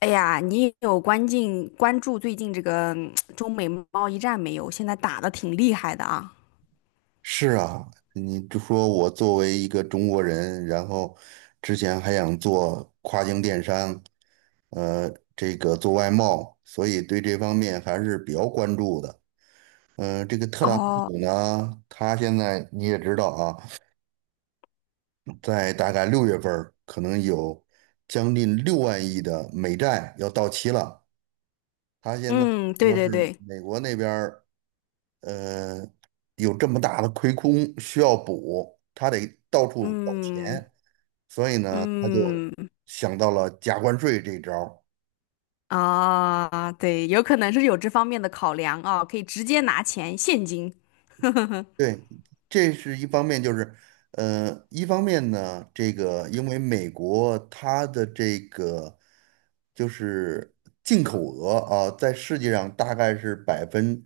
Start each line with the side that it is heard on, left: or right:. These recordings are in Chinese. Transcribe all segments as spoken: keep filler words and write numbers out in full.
left: 哎呀，你有关进关注最近这个嗯中美贸易战没有？现在打的挺厉害的啊。
right: 是啊，你就说我作为一个中国人，然后之前还想做跨境电商，呃，这个做外贸，所以对这方面还是比较关注的。呃，这个特朗
left: 哦。
right: 普呢，他现在你也知道啊，在大概六月份儿可能有将近六万亿的美债要到期了。他现在
left: 嗯，对
right: 说
left: 对
right: 是
left: 对。
right: 美国那边儿呃有这么大的亏空需要补，他得到处找
left: 嗯
right: 钱。所以呢，他就
left: 嗯。
right: 想到了加关税这一招儿。
left: 啊，对，有可能是有这方面的考量啊，可以直接拿钱现金。
right: 对，这是一方面，就是，呃，一方面呢，这个因为美国它的这个就是进口额啊，在世界上大概是百分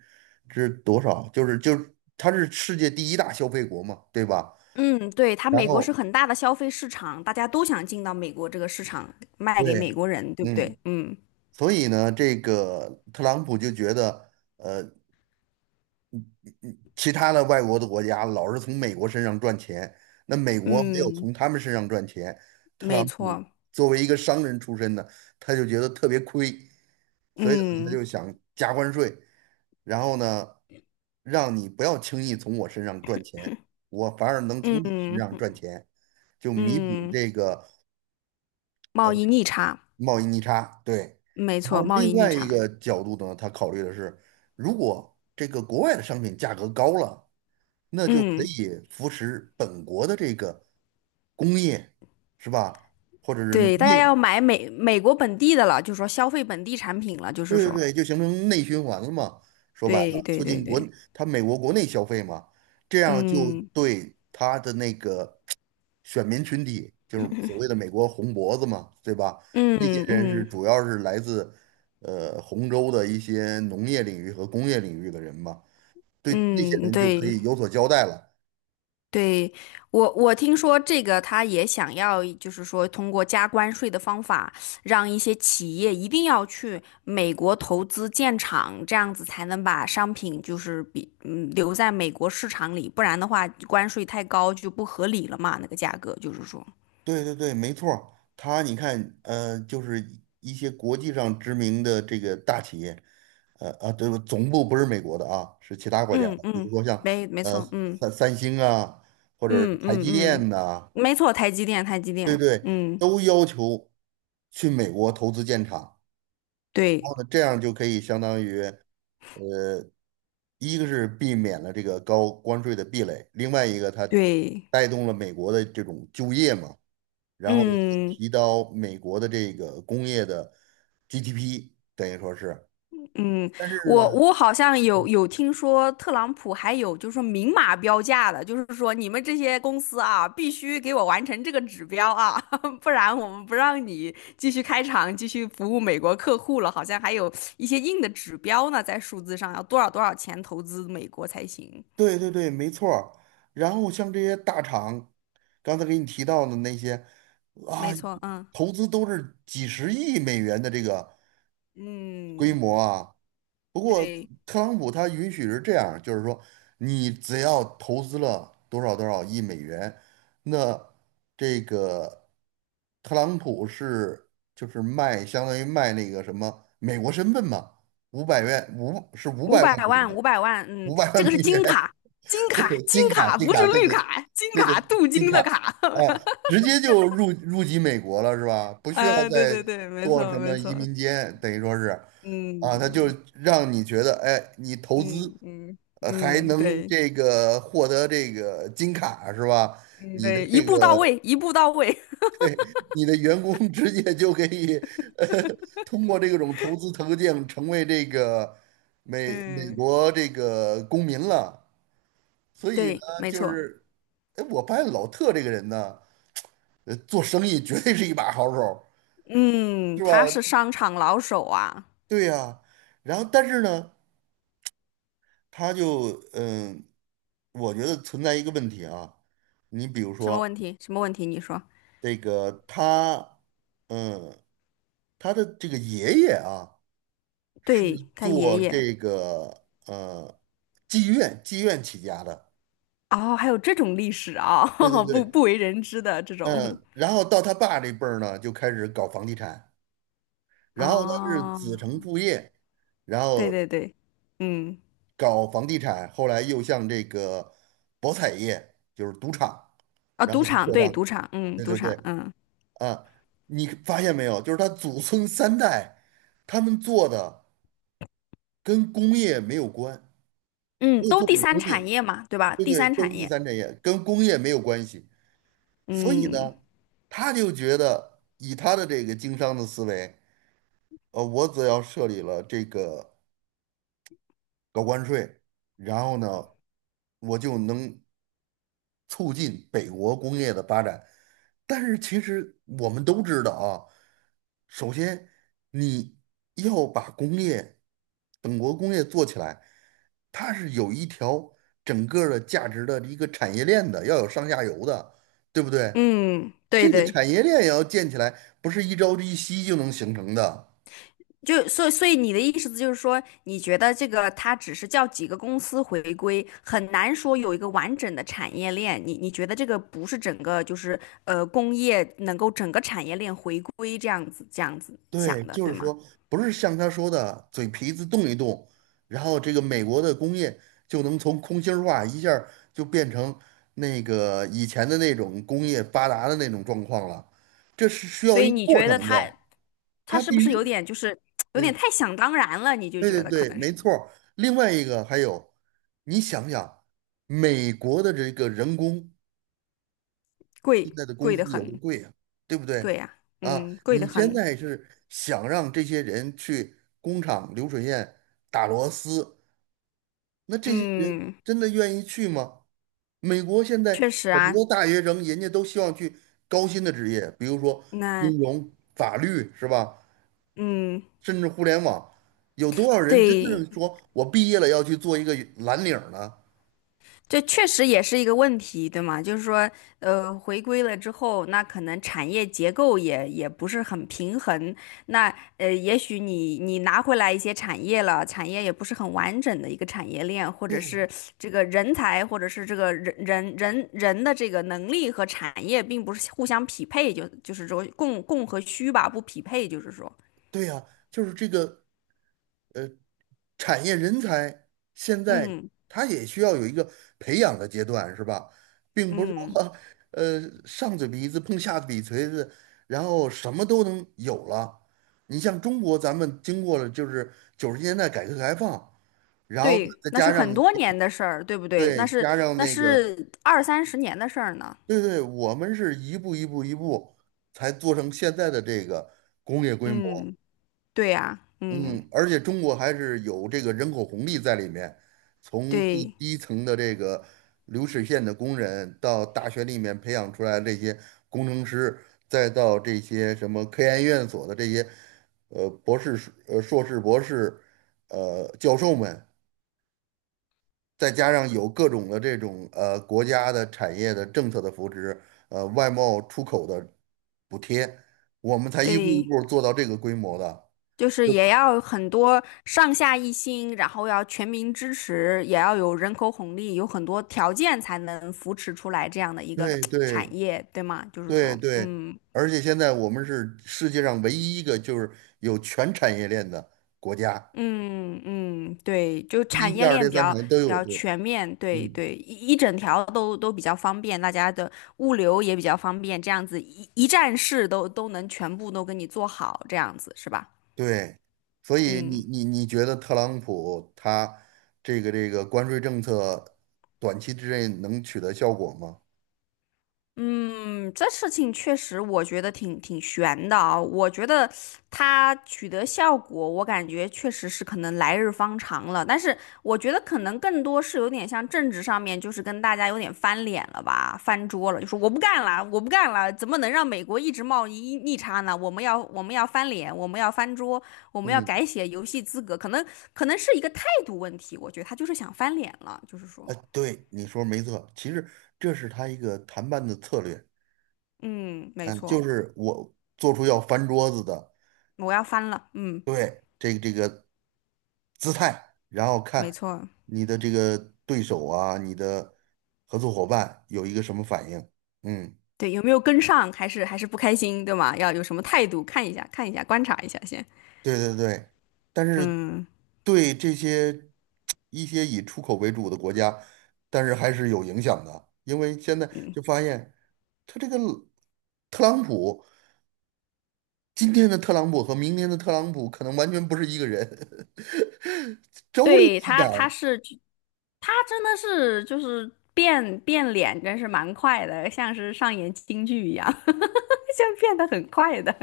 right: 之多少？就是就是它是世界第一大消费国嘛，对吧？
left: 嗯，对，他
right: 然
left: 美国是
right: 后
left: 很大的消费市场，大家都想进到美国这个市场，卖给美
right: 对，
left: 国人，对不
right: 嗯，
left: 对？嗯。
right: 所以呢，这个特朗普就觉得。其他的外国的国家老是从美国身上赚钱，那美国没有
left: 嗯，
right: 从他们身上赚钱，特
left: 没
right: 朗普
left: 错。
right: 作为一个商人出身的，他就觉得特别亏，所以呢他
left: 嗯。
right: 就想加关税，然后呢，让你不要轻易从我身上赚钱，我反而能从你身
left: 嗯
right: 上赚钱，就弥补
left: 嗯。
right: 这个
left: 贸易逆差。
right: 贸易逆差，对。
left: 没
right: 然
left: 错，
right: 后
left: 贸
right: 另
left: 易逆
right: 外一
left: 差。
right: 个角度呢，他考虑的是，如果这个国外的商品价格高了，那就可
left: 嗯，
right: 以扶持本国的这个工业，是吧？或者是农
left: 对，大家要
right: 业，
left: 买美美国本地的了，就是说消费本地产品了，就是
right: 对对
left: 说。
right: 对，就形成内循环了嘛。说白
left: 对
right: 了，
left: 对
right: 促
left: 对
right: 进国，
left: 对。
right: 他美国国内消费嘛，这样就
left: 嗯
right: 对他的那个选民群体，就是所谓的美国红脖子嘛，对吧？那些
left: 嗯
right: 人是
left: 嗯
right: 主要是来自呃红州的一些农业领域和工业领域的人嘛，对那些
left: 嗯。
right: 人就可
left: 对
right: 以有所交代了。
left: 对，我我听说这个他也想要，就是说通过加关税的方法，让一些企业一定要去美国投资建厂，这样子才能把商品就是比嗯留在美国市场里，不然的话关税太高就不合理了嘛，那个价格就是说。
right: 对对对，没错儿，它你看，呃，就是一些国际上知名的这个大企业，呃啊，对，总部不是美国的啊，是其他国家
left: 嗯
right: 的，比如
left: 嗯，
right: 说像
left: 没没
right: 呃
left: 错。嗯
right: 三三星啊，或者是
left: 嗯
right: 台
left: 嗯。
right: 积电
left: 嗯，
right: 呐、
left: 没错，台积电，台积电。嗯，
right: 都要求去美国投资建厂，然
left: 对
right: 后呢，这样就可以相当于呃，一个是避免了这个高关税的壁垒，另外一个它
left: 对。
right: 带动了美国的这种就业嘛。然后
left: 嗯
right: 提到美国的这个工业的 G D P，等于说是，
left: 嗯，
right: 但是呢，
left: 我我好像有有听说特朗普还有就是说明码标价的，就是说你们这些公司啊，必须给我完成这个指标啊，不然我们不让你继续开厂，继续服务美国客户了。好像还有一些硬的指标呢，在数字上要多少多少钱投资美国才行。
right: 对对对，没错儿然后像这些大厂，刚才给你提到的那些啊，
left: 没错。嗯
right: 投资都是几十亿美元的这个。规
left: 嗯。
right: 模啊。不过
left: 对。
right: 特朗普他允许是这样，就是说你只要投资了多少多少亿美元，那这个特朗普是就是卖相当于卖那个什么美国身份嘛，五百元五是五
left: 五
right: 百万
left: 百
right: 美
left: 万，五
right: 元，
left: 百万，嗯，
right: 五百万
left: 这
right: 美
left: 个是金
right: 元，
left: 卡。金卡，金
right: 金卡，
left: 卡，
right: 金
left: 不是
right: 卡，对
left: 绿
right: 对
left: 卡，金
right: 对对，
left: 卡，镀
right: 金
left: 金
right: 卡，
left: 的卡。
right: 啊，直接就入入籍美国了是吧？不需要
left: 啊，对
right: 再
left: 对对，没
right: 做
left: 错
right: 什
left: 没
right: 么移
left: 错。
right: 民监，等于说是，啊，他就
left: 嗯
right: 让你觉得，哎，你投资，
left: 嗯嗯
right: 呃，还
left: 嗯。
right: 能
left: 对。
right: 这个获得这个金卡是吧？
left: 嗯，
right: 你的
left: 对，一
right: 这
left: 步到
right: 个
left: 位，一步到位。
right: 你的员工 直接就可以，呃，通过这种投资途径成为这个 美美
left: 嗯。
right: 国这个公民了所以呢，
left: 对，没
right: 就
left: 错。
right: 是，哎，我发现老特这个人呢，呃，做生意绝对是一把好手
left: 嗯，
right: 是吧？
left: 他是商场老手啊。
right: 对呀，然后但是呢，他就嗯，我觉得存在一个问题啊，你比如
left: 什么问
right: 说
left: 题？什么问题？你说。
right: 这个他，嗯，他的这个爷爷啊，是
left: 对，他爷
right: 做
left: 爷。
right: 这个呃妓院妓院起家的，
left: 哦，还有这种历史啊，
right: 对对
left: 不
right: 对，
left: 不为人知的这种。
right: 嗯，然后到他爸这辈儿呢，就开始搞房地产。然后他是子
left: 哦。
right: 承父业，然
left: 对
right: 后
left: 对对。嗯。
right: 搞房地产，后来又向这个博彩业，就是赌场，
left: 啊，
right: 然
left: 赌
right: 后就
left: 场，
right: 扩
left: 对，赌
right: 张。
left: 场，嗯，
right: 对
left: 赌
right: 对对，
left: 场。嗯
right: 啊，你发现没有？就是他祖孙三代，他们做的跟工业没有关，
left: 嗯，
right: 没有
left: 都
right: 做
left: 第
right: 过
left: 三
right: 工业，
left: 产业嘛，对吧？
right: 这
left: 第
right: 对？
left: 三
right: 都
left: 产
right: 是第
left: 业。
right: 三产业，跟工业没有关系。所以
left: 嗯
right: 呢，他就觉得以他的这个经商的思维，呃，我只要设立了这个。搞关税，然后呢，我就能促进北国工业的发展。但是其实我们都知道啊，首先你要把工业，本国工业做起来，它是有一条整个儿的价值的一个产业链的，要有上下游的，对不对？
left: 嗯，对
right: 这个
left: 对。
right: 产业链也要建起来，不是一朝一夕就能形成的。
left: 就所以所以你的意思就是说，你觉得这个它只是叫几个公司回归，很难说有一个完整的产业链。你你觉得这个不是整个就是呃工业能够整个产业链回归这样子这样子想
right: 对，
left: 的，
right: 就是
left: 对吗？
right: 说，不是像他说的嘴皮子动一动，然后这个美国的工业就能从空心儿化一下儿就变成那个以前的那种工业发达的那种状况了，这是需
left: 所
right: 要一
left: 以
right: 个
left: 你
right: 过
left: 觉得
right: 程
left: 他
right: 的，
left: 他
right: 它
left: 是
right: 必
left: 不是有
right: 须，
left: 点就是有点
right: 嗯，
left: 太想当然了？你就
right: 对对
left: 觉得可
right: 对，
left: 能
right: 没
left: 是。
right: 错儿。另外一个还有，你想想，美国的这个人工。现
left: 贵
right: 在的工
left: 贵
right: 资
left: 的
right: 有多
left: 很。
right: 贵啊，对不对？
left: 对呀、
right: 啊，
left: 嗯，贵的
right: 你现
left: 很。
right: 在是想让这些人去工厂流水线打螺丝，那这些人
left: 嗯，
right: 真的愿意去吗？美国现
left: 确
right: 在
left: 实
right: 很
left: 啊。
right: 多大学生，人家都希望去高薪的职业，比如说
left: 那
right: 金融、法律，是吧？
left: 嗯，
right: 甚至互联网，有多少人真
left: 对，
right: 正说我毕业了要去做一个蓝领儿呢？
left: 这确实也是一个问题，对吗？就是说，呃，回归了之后，那可能产业结构也也不是很平衡。那呃，也许你你拿回来一些产业了，产业也不是很完整的一个产业链，或者是这个人才，或者是这个人人人人的这个能力和产业并不是互相匹配，就就是说供供和需吧，不匹配，就是说。
right: 对呀，就是这个。呃。产业人才现在
left: 嗯
right: 他也需要有一个培养的阶段，是吧？并不是
left: 嗯。
right: 说呃上嘴皮子碰下嘴锤子，然后什么都能有了。你像中国，咱们经过了就是九十年代改革开放，然后呢
left: 对，
right: 再
left: 那是
right: 加
left: 很
right: 上
left: 多年的事儿，对不对？
right: 对
left: 那是
right: 加上
left: 那
right: 那个
left: 是二三十年的事儿呢。
right: 对对，我们是一步一步一步才做成现在的这个工业规模。
left: 嗯，对呀。嗯，
right: 嗯，而且中国还是有这个人口红利在里面，从第
left: 对
right: 低层的这个流水线的工人，到大学里面培养出来这些工程师，再到这些什么科研院所的这些呃博士、呃硕士、博士呃教授们，再加上有各种的这种呃国家的产业的政策的扶持，呃外贸出口的补贴，我们才一步一
left: 对，
right: 步做到这个规模的。
left: 就是也要很多上下一心，然后要全民支持，也要有人口红利，有很多条件才能扶持出来这样的一个
right: 对
left: 产
right: 对。
left: 业，对吗？就是
right: 对
left: 说。
right: 对，
left: 嗯
right: 而且现在我们是世界上唯一一个就是有全产业链的国家，
left: 嗯嗯，对，就
right: 第一、
left: 产
right: 第
left: 业
right: 二、第
left: 链比
right: 三
left: 较
right: 产业都
left: 比
right: 有。
left: 较
right: 对，
left: 全面，对
right: 嗯，
left: 对，一一整条都都比较方便，大家的物流也比较方便，这样子一一站式都都能全部都给你做好，这样子是吧？
right: 对，所以你
left: 嗯。
right: 你你觉得特朗普他这个这个关税政策短期之内能取得效果吗？
left: 嗯，这事情确实我觉得挺挺悬的啊。我觉得他取得效果，我感觉确实是可能来日方长了。但是我觉得可能更多是有点像政治上面，就是跟大家有点翻脸了吧，翻桌了，就说我不干了，我不干了，怎么能让美国一直贸易逆差呢？我们要我们要翻脸，我们要翻桌，我们要
right: 嗯，
left: 改写游戏资格，可能可能是一个态度问题。我觉得他就是想翻脸了，就是说。
right: 呃，对，你说没错，其实这是他一个谈判的策略，
left: 嗯，没
right: 嗯，就
left: 错。
right: 是我做出要翻桌子的。
left: 我要翻了。嗯，
right: 对，这个这个姿态，然后
left: 没
right: 看
left: 错。
right: 你的这个对手啊，你的合作伙伴有一个什么反应。嗯，
left: 对，有没有跟上，还是还是不开心，对吗？要有什么态度，看一下，看一下，观察一下先。
right: 对对对，但是
left: 嗯
right: 对这些一些以出口为主的国家，但是还是有影响的，因为现在
left: 嗯，
right: 就发现他这个特朗普，今天的特朗普和明天的特朗普可能完全不是一个人，周立
left: 对
right: 夕
left: 他，
right: 感
left: 他是他真的是就是变变脸，真是蛮快的，像是上演京剧一样，像变得很快的。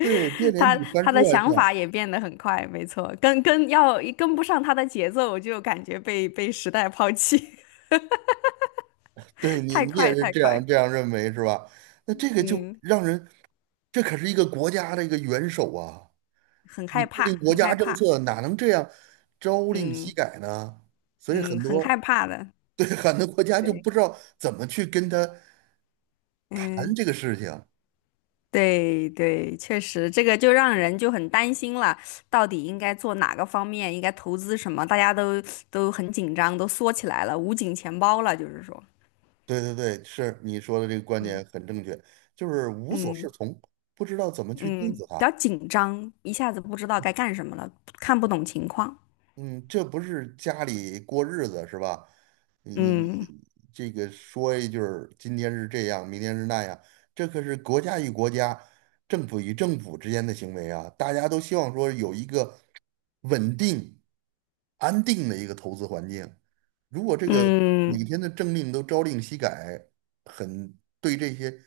right: 对，变脸
left: 他
right: 比翻
left: 他
right: 书
left: 的
right: 还
left: 想
right: 快。
left: 法也变得很快，没错，跟跟要跟不上他的节奏，我就感觉被被时代抛弃。
right: 对 你，
left: 太
right: 你也
left: 快
right: 是
left: 太
right: 这样
left: 快。
right: 这样认为是吧？那这个就
left: 嗯，
right: 让人，这可是一个国家的一个元首啊！
left: 很
right: 你
left: 害
right: 制
left: 怕，
right: 定国
left: 很
right: 家
left: 害
right: 政
left: 怕。
right: 策哪能这样朝令夕
left: 嗯
right: 改呢？所以
left: 嗯，
right: 很
left: 很害
right: 多
left: 怕的。
right: 对，很多国家就
left: 对。
right: 不知道怎么去跟他谈
left: 嗯，
right: 这个事情。
left: 对对，确实，这个就让人就很担心了，到底应该做哪个方面，应该投资什么，大家都都很紧张，都缩起来了，捂紧钱包了，就是说。
right: 对对对，是你说的这个观
left: 嗯。
right: 点很正确，就是无所适
left: 嗯
right: 从，不知道怎么去对
left: 嗯，
right: 付
left: 比
right: 他。
left: 较紧张，一下子不知道该干什么了，看不懂情况。
right: 嗯，这不是家里过日子是吧？你
left: 嗯
right: 你这个说一句儿，今天是这样，明天是那样，这可是国家与国家、政府与政府之间的行为啊！大家都希望说有一个稳定、安定的一个投资环境。如果这个
left: 嗯，
right: 每天的政令都朝令夕改，很对这些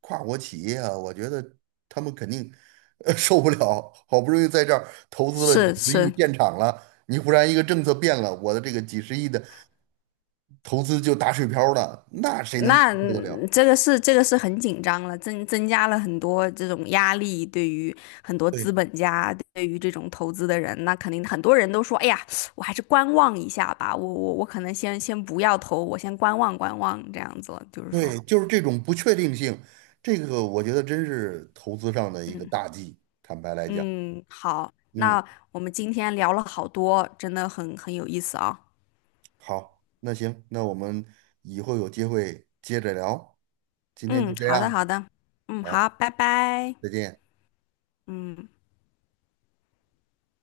right: 跨国企业啊，我觉得他们肯定 呃受不了。好不容易在这儿投资了几
left: 是
right: 十亿
left: 是。
right: 建厂了。你忽然一个政策变了，我的这个几十亿的投资就打水漂了，那谁能承
left: 那
right: 受得了？
left: 嗯这个是这个是很紧张了，增增加了很多这种压力，对于很多
right: 对
left: 资本家，对于这种投资的人，那肯定很多人都说，哎呀，我还是观望一下吧，我我我可能先先不要投，我先观望观望这样子了就是说。
right: 对，就是这种不确定性，这个我觉得真是投资上的一个
left: 嗯
right: 大忌。坦白来讲，
left: 嗯，好，
right: 嗯，
left: 那我们今天聊了好多，真的很很有意思啊。
right: 好，那行，那我们以后有机会接着聊，今天
left: 嗯，
right: 就这
left: 好的
right: 样，
left: 好的。嗯好，
right: 好，
left: 拜拜。
right: 再见。
left: 嗯。